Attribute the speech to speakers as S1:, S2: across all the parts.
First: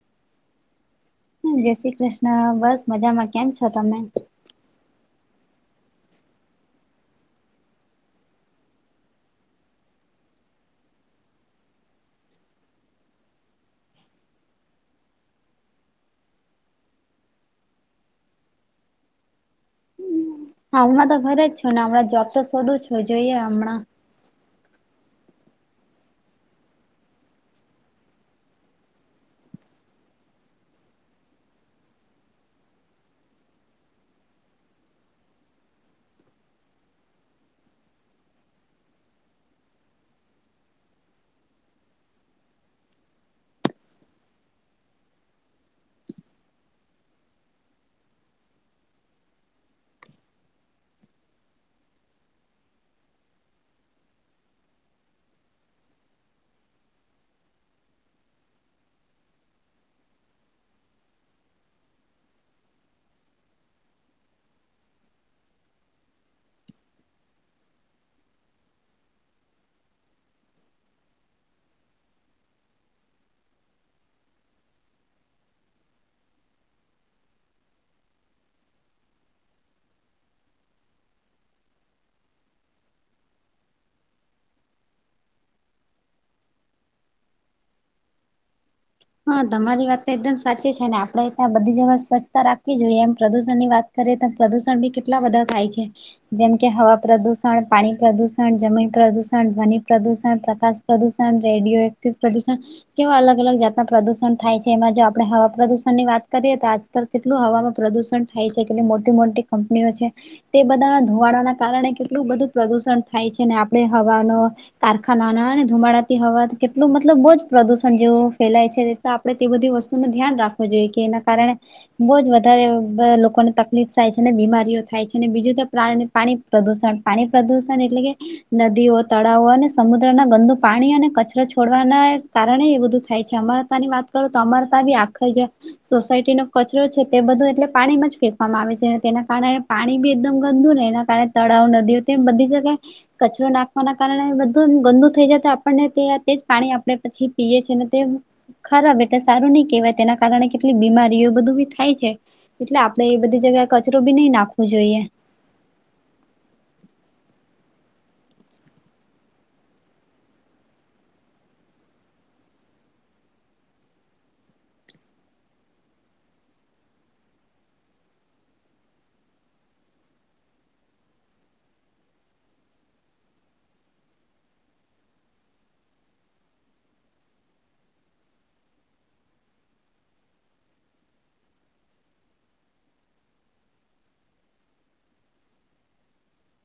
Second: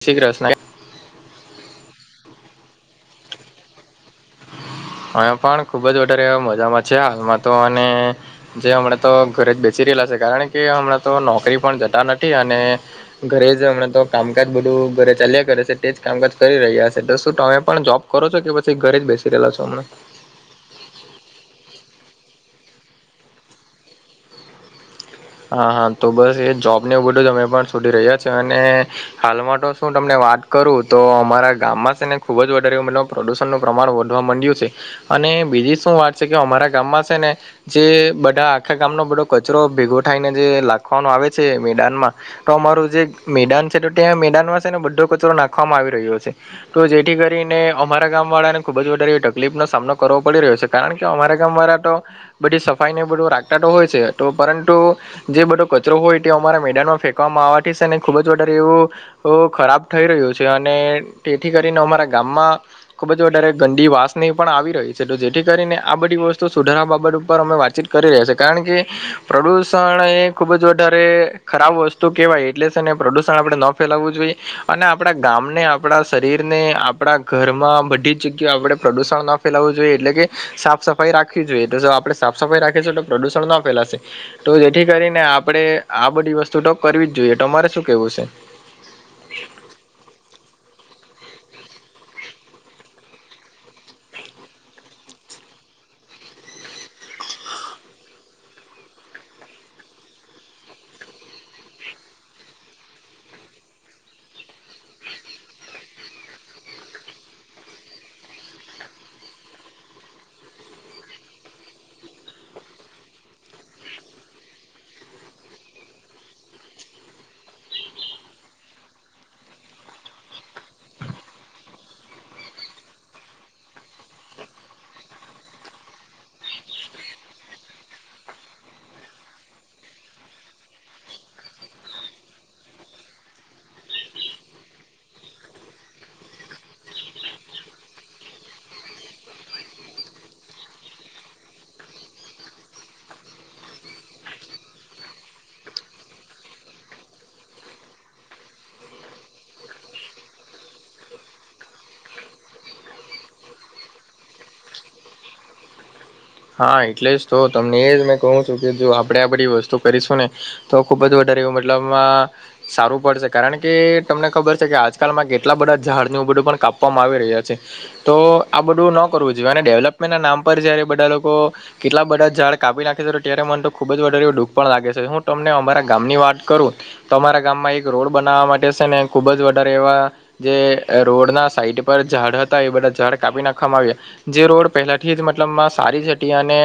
S1: જય શ્રી ક્રિષ્ના.
S2: જય શ્રી કૃષ્ણ બસ મજામાં કેમ છો તમે?
S1: મેં પણ ખુબ જ વધારે મજામાં છે હાલમાં તો અને જે હમણાં તો ઘરે જ બેસી રહેલા છે કારણ કે હમણાં તો નોકરી પણ જતા નથી અને ઘરે જ હમણાં તો કામકાજ બધું ઘરે ચાલ્યા કરે છે તે જ કામકાજ કરી રહ્યા છે તો શું તમે પણ જોબ કરો છો કે પછી ઘરે જ બેસી રહેલા છો હમણાં.
S2: હાલમાં તો ઘરે જ છું ને હમણાં જોબ તો શોધું છું જોઈએ હમણાં.
S1: હા-હા તો બસ એ જોબને બધું જ અમે પણ સોધી રહ્યા છે અને હાલમાં તો શું તમને વાત કરું તો અમારા ગામમાં છે ને ખુબ જ વધારે મતલબ પ્રદૂષણનું પ્રમાણ વધવા માંડ્યું છે અને બીજી શું વાત છે કે અમારા ગામમાં છે ને જે બધા આખા ગામનો બધો કચરો ભેગો થાયને જે લખવાનો આવે છે મેદાનમાં. તો અમારું જે મેદાન છે તો ત્યાં મેદાનમાં છે ને બધો કચરો નાખવામાં આવી રહ્યો છે. તો જેથી કરીને અમારા ગામવાળા ને ખુબ જ વધારે તકલીફ નો સામનો કરવો પડી રહ્યો છે. કારણ કે અમારા ગામવાળા તો બધી સફાઈને બધું રાખતા તો હોય છે તો પરંતુ જે બધો કચરો હોય તે અમારા મેદાનમાં ફેંવામાં આવવાથી છે ને ખુબ જ વધારે એવું ખૂબ ખરાબ થઈ રહ્યો છે અને તેથી કરીને અમારા ગામમાં ખુબ જ વધારે ગંદી વાસની પણ આવી રહી છે તો જેથી કરીને આ બધી વસ્તુ સુધારા બાબત ઉપર અમે વાતચીત કરી રહ્યા છે કારણ કે પ્રદૂસ પ્રદૂષણ એ ખુબ જ વધારે ખરાબ વસ્તુ કેહેવાય એટલે છે ને પ્રદુષણ આપણે નો ફેલાવું જોઈએ અને આપડા ગામને આપડા શરીરને આપડા ઘરમાં બધી જ જગ્યા આપડે પ્રદુષણ ના ફેલાવું જોઈએ એટલે કે સાફ સફાઈ રાખવી જોઈએ તો જો આપણેે સાફ સફાઈ રાખીશું તો પ્રદુષણ ના ફેલાશે. તો જેથી કરીને આપણેે આ બધી વસ્તુ તો કરવી જ જોઈએ તો અરે શું કેવું છે.
S2: હા તમારી વાત તો એકદમ સાચી છે આપડે ત્યાં બધી જગ્યા સ્વચ્છતા રાખવી જોઈએ એમ પ્રદૂષણ ની વાત કરીએ તો પ્રદૂષણ બી કેટલા બધા થાય છે. જેમ કે હવા પ્રદુષણ, પાણી પ્રદુષણ, જમીન પ્રદુષણ ધ્વનિ પ્રદુષણ, પ્રકાશ પ્રદૂષણ રેડિયો એક પ્રદુષણ કેવા અલગ અલગ જાત. ના પ્રદુષણ થાય છે એમાં જો આપણે હવા પ્રદુષણ ની વાત કરીએ તો આજકાલ કેટલું હવામાં પ્રદુષણ થાય છે કેટલી મોટી મોટી કંપનીઓ છે. તે બધા ધુવાડા ના કારણે કેટલું બધું પ્રદુષણ થાય છે ને આપડે હવાનો કારખાનાના અને ધુમાડાતી હવા કેટલું મતલબ બહુ જ પ્રદુષણ જેવું. ફેલાય છે એ તો આપણે તે બધી વસ્તુ નનું ધ્યાન રાખવું જોઈએ કે એના કારણે બહુ જ વધારે બ લોકોને તકલીફ થાય છે અનેને બીમારીઓ થાય છે ને બીજું તો પ્રાણીને પાણી પ્રદુષણ પાણી પ્રદુષણ એટલે કે. નદીઓ તળાવો અને સમુદ્ર ના ગંદુ પાણી અને કચરો છોડવાના કારણે એ બધું થાય. છે અમરતા ની વાત કરું તો અમરતા બી આખ જે. સોસાયટી નો કચરો છે તે બધો એટલે પાણીમાં જ ફેંકવામાં આવે છે તેના કારણે પાણી બી એકદમ ગંદુ ને એના કારણે તળાવ નદીઓ તેમ બઘી જગ્યાએ. કચરો નાખવાના કારણે બધું ગંદુ થઈ જાય તો આપણને તે તે જ પાણી આપણે પછી પીએ છે અને તે. ખરાબ એટલે સારું નહી કેહેવાય તેના કારણે કેટલી બીમારીઓ બધું બી થાય છે. એટલે આપડે એ બધી જગ્યાએ કચરો બી નહી નાખવો જોઈએ.
S1: હા એટલે જ તો તમને એ જ મેં કહું છું કે જો આપણે આ બધી વસ્તુ કરીશું ને. તો ખુબ જ વધારે એવું મતલબ મા. સારું પડશે કારણ કે તમને ખબર છે કે આજકાલમાં કેટલા બધા ઝાડની બધું પણ કાપવામાં આવી રહ્યા છે. તો આ બધું ન કરવું જોઈએ અને ડેવલપમેન્ટ ના નામ પર જયારે બધા લોકો કેટલા બધાં ઝાડાપી કાપી નાખે છે તો ત્યારે મને તો ખૂબ જ વધારે દુઃખ પણ લાગે છે હું તમને અમારા ગામની વાત કરું તો અમારા ગામમાં એક રોડ બનાવવા માટે છે ને ખુબ જ વધારે એવા જે રોડના સાઈડ પર ઝાડ હતા એ બધા ઝડ કાપી નાખવામાં આવ્યા. જે રોડ પહેલાથી જ મતલબ સારી જ હતી અને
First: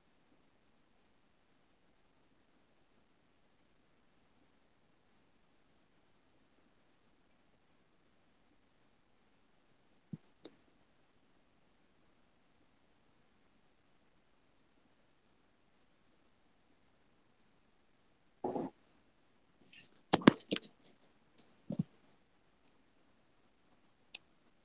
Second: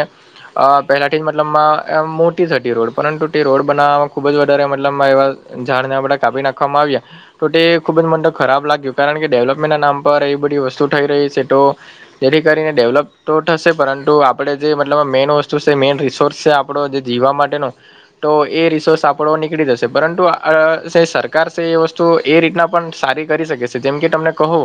S1: અ પહેલાંથી જ મતલબમાંમ એમ મોટી થ હતી રોડ પરંતુ તે રોડ બનાવવામાં ખૂબ જ વધારે મતલબમાં એવા. એમ ઝાડ ને આપડે કાપી નાખવામાં આવ્યા. તો તે ખૂબ જ મને ખરાબ લાગ્યું કારણ કે ડેવલપમેન્ટના નામ પર એ બધી વસ્તુ થઈ રહી છે તો જેથી કરીને ડેવલપ તો થશે પરંતુ આપ આપણે જે મતલબ મેઈન વસ્તુ છે મેન રિસોર્સ છે આપણો જે જીવવા માટેનો તો એ રિસોર્સ આપડો નીકળી જશે પરંતુ અ સરકાર છે એ વસ્તુ એ રીતના પણ સારી કરી શકે છે જેમ કે તમને કહો.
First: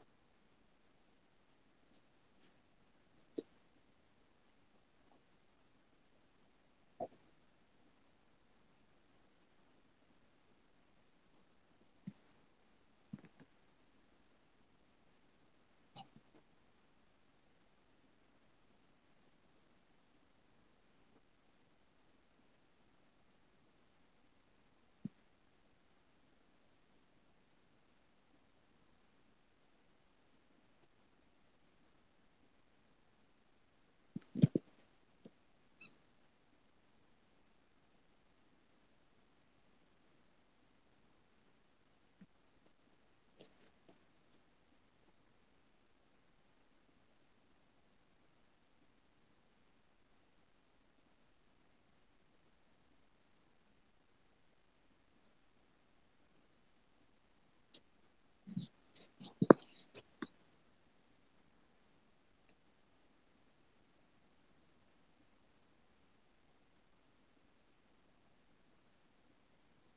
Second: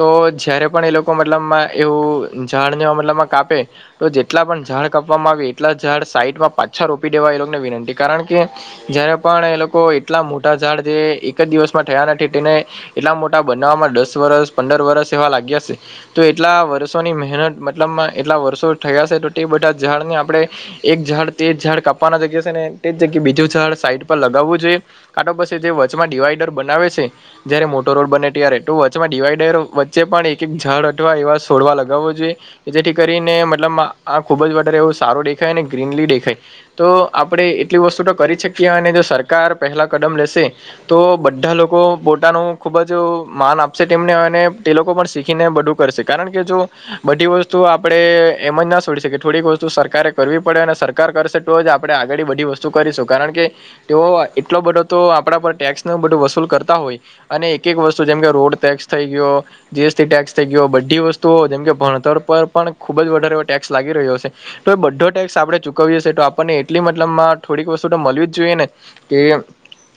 S1: તો જયારે પણ એ લોકો મતલબમાં એવું ઝાડ ને મતલબમાં કાપે. તો જેટલા પણ ઝાડ કાપવામાં આવે એટલા ઝાડ સાઈડમાં પાછા રોપી દેવા એ લોકોને વિનંતી કારણ કે જય્યારે પણ એ લોકો એટલા મોટા ઝાડ જે એક જ દિવસમાં થયા નથી તેને એટલા મોટા બનામાં દસ વરસ પંદર વરસ એવા લાગ્યા છે. તો એટલા વર્ષોની મહેનત મતલબમા એટલા વર્ષો થયા છે તો તે બધા ઝાડને આપણે- એક ઝાડ તે ઝાડ કાપવાની જગ્યા છે ને તે જગ્યા બીજું ઝાડ સાઈડ પર લગાવવું જોઈએ. કા તો પછી તે વચમાં ડિવાઈડર બનાવે છે. જયારે મોટો રોડ બને ત્યારે એટ વચમાં ડિવાઈડર વચ્ચે પણ એક એક ઝાડ અથવા એવા છોડવા લગાવવા જોઈએ. જેથી કરીને મતલબ આ ખુબ જ વધારે એવું સારું દેખાય ને ગ્રીનરી દેખાય. તો આપણે એટલી વસ્તુ તો કરી શકીએ અને જો સરકાર પહેલાં કદમ લેશે- તો બધા લોકો પોતાનું ખુબ જ માન આપશે તેમને અને તે લોકો પણ શીખીને બધું કરશે. કારણ કે જો બધી વસ્તુ આપણેે- એમ જ ના છોડી શકે થોડીક વસ્તુ સરકારે કરવી પડે અને સરકાર કરશે તો જ આપણે આગળ બધી વસ્તુ કરીશું કારણ કે- તેઓ એટલો બધો તો આપણા પર ટેક્સ ન બધો વસૂલ કરતા હોય. અને એક એક વસ્તુ જેમ કે રોડ ટેક્સ થઈ ગયો. જીએસી ટેક્સ થઈ ગયો હોય. બધી વસ્તુઓ જેમ કે ભણતર પર પણ ખુબ જ વધારે એવો ટેક્સ લાગી રહ્યો છે. તો એ બધો ટેક્સ આપણે ચૂકવીએ છીએ તો આપણને એટલી મતલબમાં થોડીક વસ્તુ તો મળવી જ જોઈએ ને- કેમ એમ?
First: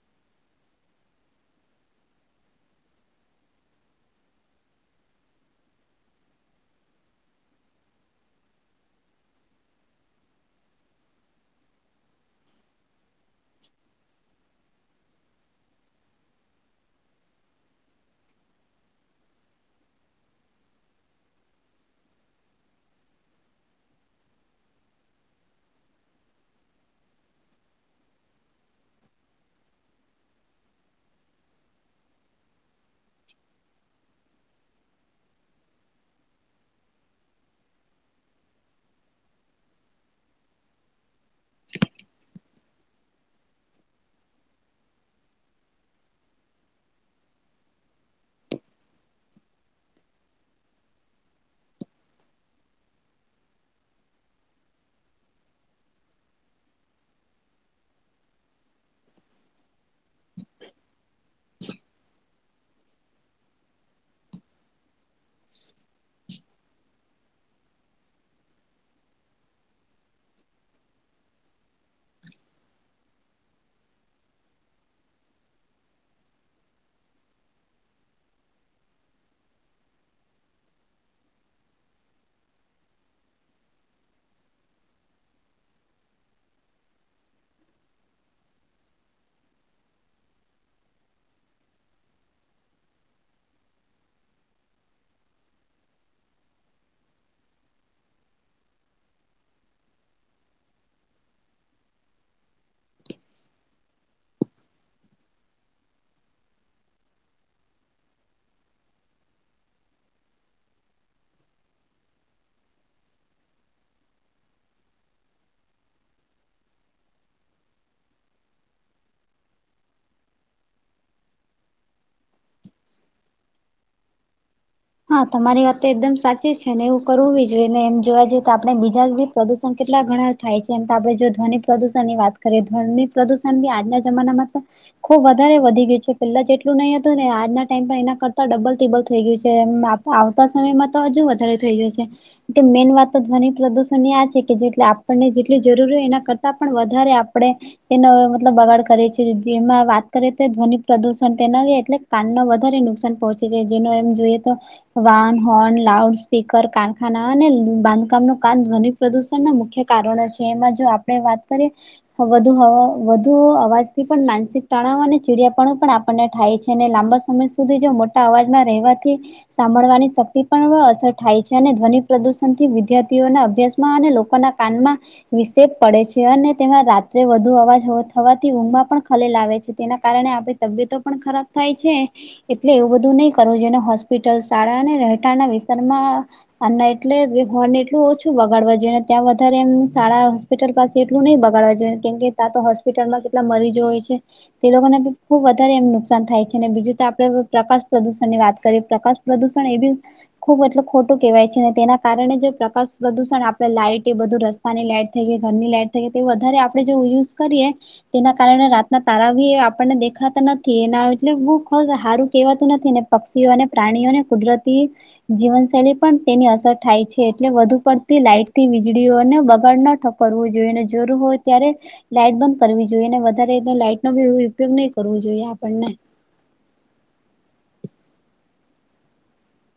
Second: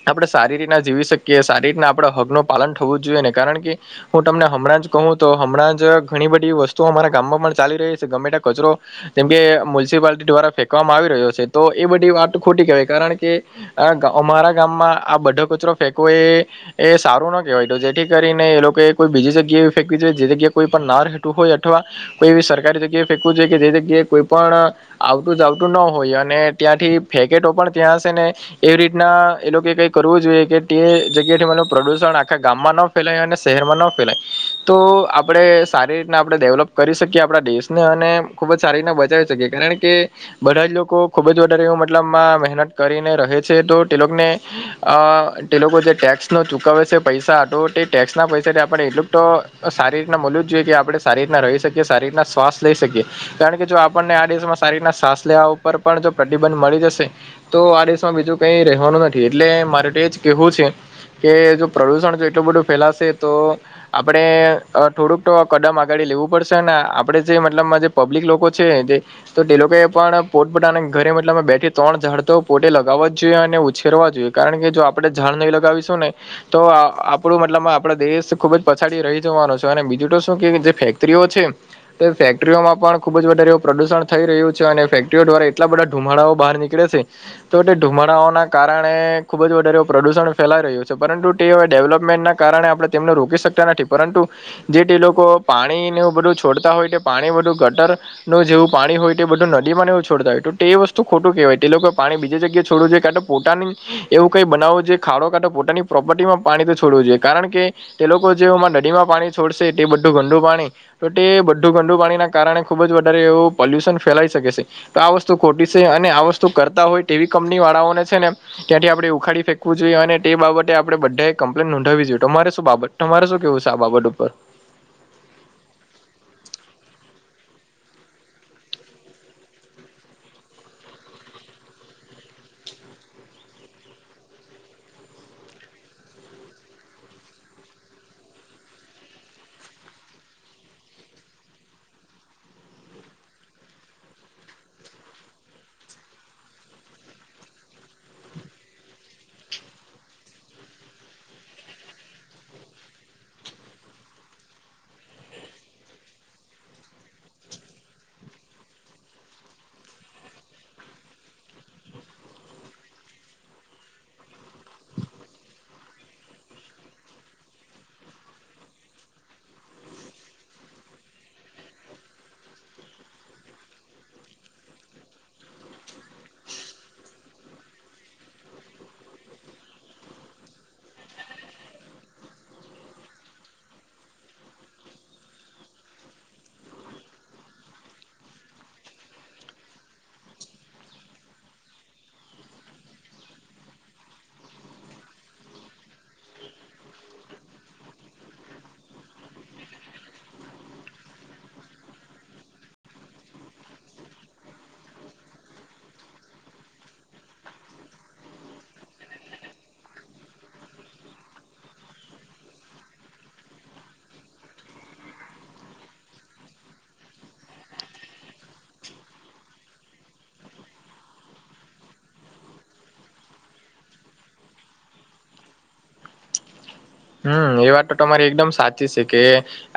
S1: આપણે સારી રીતના જીવી શકીએ સારી રીતના આપણા હકનું પાલન થવું જ જોઈએ ને કારણ કે- હું તમને હમણાં જ કહું તો હમણાં જ ઘણી બધી વસ્તુઓ અમારા ગામમાં પણ ચાલી રહી છે. ગમે ત્યાં કચરો જેમ કે મ્યુનિસિપાલટી દ્વારા ફેંકવામાં આવી રહ્યો છે. તો એ બધી વાત ખોટી કહેવાય કારણ કે આ અમારા ગામમાં આ બધો કચરો ફેંકો એ એ સારું ના કહેવાય તો જેથી કરીને એ લોકો કોઈ બીજી જગ્યાએ ફેંકવી જોઈ જે જગ્યાએ કોઈ પણ ના રહેતું હોય અથવા કોઈ એવી સરકારી જગ્યાએ ફેંકવું જોઈએ કે જે જગ્યાએ કોઈ પણ આવતું જાવતું ન હોય અને ત્યાંથી ફેકે તો પણ ત્યાં છે ને એવી રીતના એ લોકો કઈ કરવું જોઈએ કે તે જગ્યાથી પ્રદુષણ આખા ગામમાં ન ફેલાય અને શહેરમાં ન ફેલાય તો આપણે સારી રીતના આપણે ડેવલપ કરી શકીએ આપણા દેશ ને અને ખૂબ જ સારી રીના બચાવી શકીએ કારણ કે બધા જ લોકો ખુબ જ વધારે એવુ મતલબમાં મહેનત કરીને રહે છે તો તે લોકને અ તે લોકો જે ટેક્સ નો ચુકવે છે. પૈસા તો તે ટેક્સ ના પૈસા આપ એટલું તો સારી રીતના મળવું જ જોઈએ કે આપણે સારી રીતના રહી શકીએ સારી રીતના શ્વાસ લઈ શકીએ કારણ કે જો આપણને આ દેશમાં સારી રીતના શ્વાસ લેવા ઉપર પણ જો પ્રતિબંધ મળી જશે તો આ દેશમાં બીજું કઈ રહેવાનું નથી એટલે મારે તો એજ કેવું છે કે જો પ્રદુષણ જો એટલું બધું ફેલાશે તો આપણેે થોડુંક તો કદમ આગળડી લેવું પડશે ને આપણે જે મતલબમાં જે પબ્લિક લોકો છે જે તો તે લોકો એ પણ પોટપોટા ઘરે મલ બેથી ત્રણ ઝાડ તો પોતે લગાવવા જ જોઈએ અને ઉછેરવા જોઈએ. કારણ કે જો આપણે ઝાડ નહીં લગાવીશું ને તો આપણું મતલબ આપણા દેશ ખુબ જ પછાડી રહી જવાનો છે અને બીજું તો શું કે જે ફેક્ટરીઓ છે. તે ફેક્ટરીઓમાં પણ ખુબ જ વધારે એવું પ્રદુષણ થઈ રહ્યું છે અને ફેક્ટરીઓ દ્વારા એટલા બધા ધુમાડાઓ બહાર નીકળે છે. તો તે ધુમડાઓના કારણે ખૂબ જ વધારે પ્રદુષણ ફેલાઈ રહ્યું છે. પરંતુ તે હવે ડેવલપમેન્ટના કારણે આપણે તેમને રોકી શકતા નથી. પરંતુ જે તે લોકો પાણીને બધું છોડતા હોય તો પાણી બધું ગટર નું જેવું પાણી હોય તે બધું નદીમાં ને એવું છોડતા હોય તો તે એ વસ્તુ ખોટું કેવાય તે લોકોએ પાણી બીજી જગ્યા છોડવું જોઈએ કાતો પોતાની એવું કંઈ બનાવુ જોઈએ ખાડો કાટો પોતાની પ્રોપર્ટીમાં પાણી તો છોડવું જોઈએ કારણ કે તે લોકો જેમાં નદીમાં પાણી છોડશે તે બધું ગંદુ પાણી તો તે બધું ગંદુ પાણીના કારણે ખૂબ જ વધારે એવું પોલ્યુશન ફેલાઈ શકે છે. તો આ વસ્તુ ખોટી છે અને આ વસ્તુ કરતા હોય તેવી કંપની વાળાઓને છે ને ત્યાંથી આપણેે ઉખાડી ફેંકવું જોએ અને તે બાબતે આપડે બધાએ કમ્પ્લેન નોંધાવવી જોઈએ તો તમારે શું બાબત તમારે શું કેવું છે આ બાબત ઉપર?
S2: હા તમારી વાત તો એકદમ સાચી છે ને એવું કરવું ભી જોઈએ ને એમ જોવા જઈએ તો આપણે બીજા ભી પ્રદુષણ કેટલા ઘણા થાય છે એમ તો આપણે જો ધ્વનિ પ્રદુષણ ની વાત કરીએ ધ્વની પ્રદુષણ આજના જમાનામાં તો ખુબ વધારે વધી ગયું છે પેલા જેટલું નહી હતું ને આજના ટાઈમ પર એના કરતા ડબલ ટીબલ થઈ ગયું છે. કે આવતા સમયમાં તો હજુ વધારે થઈ જશે. મેઇન વાત તો ધ્વનિ પ્રદૂષણ ની આ છે કે જે આપણને જેટલી જરૂરી હોય એના કરતાં પણ વધારે આપણે તેનો મતલબ બગાડ કરે છે, જેમાં વાત કરીએ તો ધ્વનિ પ્રદુષણ તેનાથી એટલે કાન નો વધારે નુકસાન પહોંચે છે, જેનો એમ જોઈએ તો વાન હોર્ન લાઉડ સ્પીકર કારખાના અને બાંધકામ નો કાન ધ્વનિ પ્રદૂષણ ના મુખ્ય કારણો છે એમાં જો આપણે વાત કરીએ વધુ વધુ અવાજ થી પણ માનસિક તણાવ અને ચીડિયાપણો પણ આપણને થાય છે ને લાંબા સમય સુધી જો મોટા અવાજમાં રહેવાથી સાંભળવાની શક્તિ પર અસર થાય છે, અને ધ્વનિ પ્રદુષણથી વિદ્યાર્થીઓના અભ્યાસમાં અને લોકોના કાનમાં વિસે પડે છે અને તેમાં રાત્રે વધુ અવાજ થવાથી ઊંઘમાં પણ ખલેલા આવેે છે તેના કારણે આપણે તબિયતો પણ ખરાબ થાય છે, એટલે એવું બધું નહી કરવું જોઈએ ને હોસ્પિટલ શાળા અને રહેઠાણના વિસ્તારમાં અને એટલે હોન એટલું ઓછું વગાડવા જોઈએ ને ત્યાં વધારે એમ શાળા હોસ્પિટલ પાસે એટલું નહી બગાડવા જોઈએ કેમ કે તા તો હોસ્પિટલમાં કેટલા મરીજો હોય છે. તે લોકોને ખુબ વધારે એમ નુકસાન થાય છે, અને બીજું તો આપણેે પ્રકાશ પ્રદુષણ ની વાત કરીએ. પ્રકાશ પ્રદૂષણ એવી ખુબ મતલબ ખોટું કેહેવાય છે, અને તેના કારણે જે પ્રકાશ પ્રદુષણ આપડે લાઈટ એ બધું ર તાની લાઈટ થઈ ગઈ ઘરની લાઈટ થઈ ગઈ તે વધારે આપણેે યુઝ કરીએ. તેના કારણે રાતના તારા બી આપણને દેખાતા નથી એના એટલે બુખો હારું કેહેવાતું નથી ને. પક્ષીઓ અને પ્રાણીઓને કુદરતી જીવનશૈલી પણ તેની અસર થાય છે, એટલે વધુ પડતી લાઈટ થી વીજળીઓને બગાડ નઠક કરવું જોઈને જરૂર હોય ત્યારે લાઈટ બંધ કરવી જોઈએ ને વધારે તો લાઈટ નો બી ઉપયોગ નહી કરવો જોઈએ આપણને
S1: હમ એ વાત તો તમારી એકદમ સાચી છે, કે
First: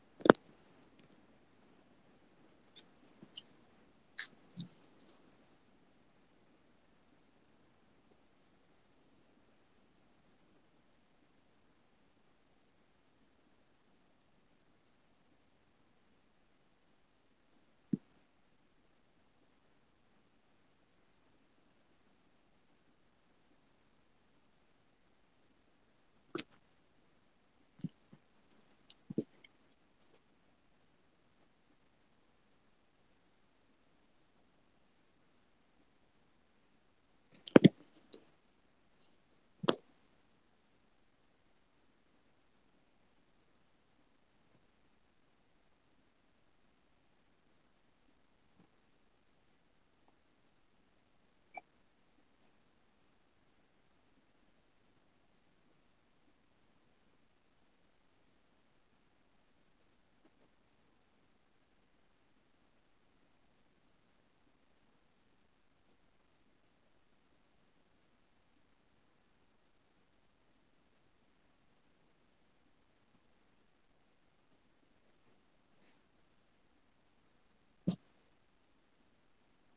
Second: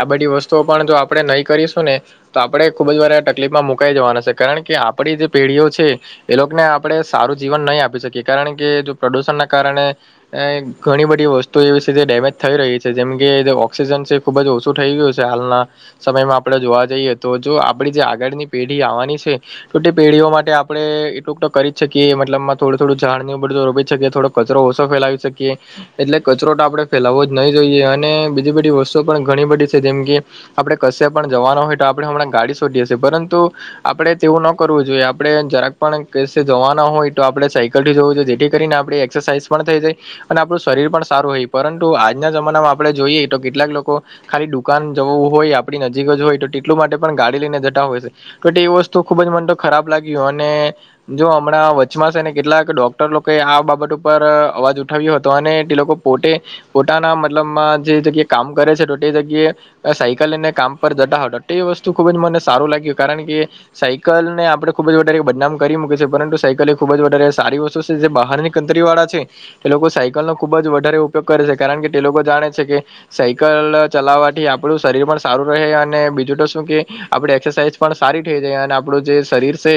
S1: આ બધી વસ્તુઓ પણ જો આપણે નહી કરીશું ને તો આપણે ખુબ જ વારે આ તકલીફમાં મુકાઈ જવાના છે કારણ કે આપણી જે પેઢીઓ છે. એ લોકોને આપણે સારું જીવન નહી આપી શકીએ કારણ કે જો પ્રદૂષણ ના કારણે અ ઘણી બધી વસ્તુ એવી તે ડેમેજ થઈ રહી છે, જેમ કે ઓક્સિજન છે ખુબ જ ઓછું થઈ ગયું છે હાલના સમયમાં આપણે જોવા જઈએ તો જો આપડી જે આગળની પેઢી આવવાની છે. તો પેઢીઓ માટે આપણે એટલુંક તો કરી જ શકીએ મતલબમાં થોડું થોડું ઝાડ ને એ બઘુ રોપી શકીએ થોડોક કચરો ઓછો ફેલાવી શકીએ એટલે કચરો તો આપડે ફેલાવવો જ નહી જોઈએ અને બીજી બધી વસ્તુ પણ ઘણી બધી છે, જેમ કે આપણે કશ પણ જવાનું હોય તો આપણે હમણાં ગાડી શોધીએ છે પરંતુ આપડે તેવું ન કરવું જોઈએ આપડણે જરાક પણ કેશે જવાના હોય તો આપણે સાયકલ થી જવું જોઈએ જેથી કરીને આપણે એક્સરસાઇઝ પણ થઈ જાય અને આપણું શરીર પણ સારું હોય. પરંતુ આજના જમાનામાં આપણે જોઈએ તો કેટલાક લોકો ખાલી દુકાન જવું હોય આપણી નજીક જ હોય તો તેટલું માટે પણ ગાડી લઈને જતા હોય છે. કદી વસ્તુ ખુબ જ મને તો ખરાબ લાગી યો ને. જો હમણાં વચમાં છેને કેટલાક ડોક્ટર લોકો આ બાબત ઉપર અવાજ ઉઠાવ્યો તો અને તે લોકો પોતે પોતાના મતલબમાં જે જગ્યાએ કામ કરે છે, તો તે જગ્યાએ સાયકલ લઈ ને કામ પર જતા હો એ વસ્તુ ખુબ જ મને સારું લાગ્યું કારણ કે સાયકલ ને આપડે ખુબ જ વધારે બદનામ કરી મૂકી છે પરંતુ સાયકલ એ ખુબ જ વધારે સારી વસ. તુ જે બહારની ગનતરી વાળા છે, તે લોકો સાયકલ નો ખુબ જ વધારે ઉપયોગ કરે છે કારણ કે તે લોકો જાણે છે, કે સાયકલ ચલાવવાથી આપડું શરીર પણ સારું રહે અને બીજું તો શું કે આપડે એક્સરસાઇઝ પણ સારી થઈ જાય અને આપણું જે શરીર છે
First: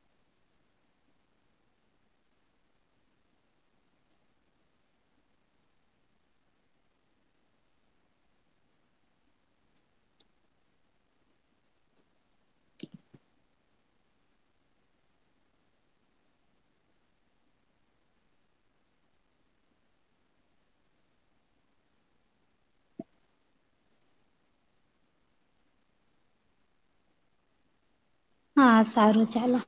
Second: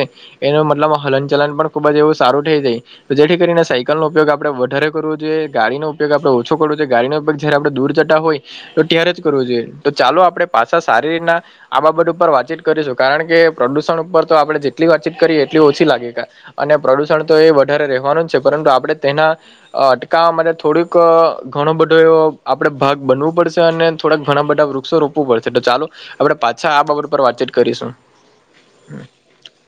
S1: એનું મતલબ હલન ચલન પણ ખૂબ જ એવું સારું થઈ જાય. તો જેથી કરીને સાયકલ નો ઉપયોગ આપડે વધારે કરવો જોઈએ ગાડીનો આપણે ઓછો કરવો જોય ગાડી ના ઉપગ જય્યારે આપણે દૂર જતા હોય. તો ત્યારે જ કરવું જોઈએ તો ચાલો આપડણે પાછા સારી રીના આ બાબત ઉપર વાતચીત કરીશું કારણ કે પ્રદુષણ ઉપર તો આપણે જેટલી વાતચીત કરીએ એટલી ઓછી લાગે અને પ્રદુષણ તો એ વધારે રહેવાનું જ છે પરંતુ આપણે તેના અ અટકાવવા માટે થોડુંક ક ઘણો બધો એવો આપડે ભાગ બનુ પડશે અને થોડાક ઘણા બધા વૃક્ષો રોપવું પડશે તો ચાલો આપડે પાછા આ બાબત પર વાતચીત કરીશું.
S2: હા સારું ચાલો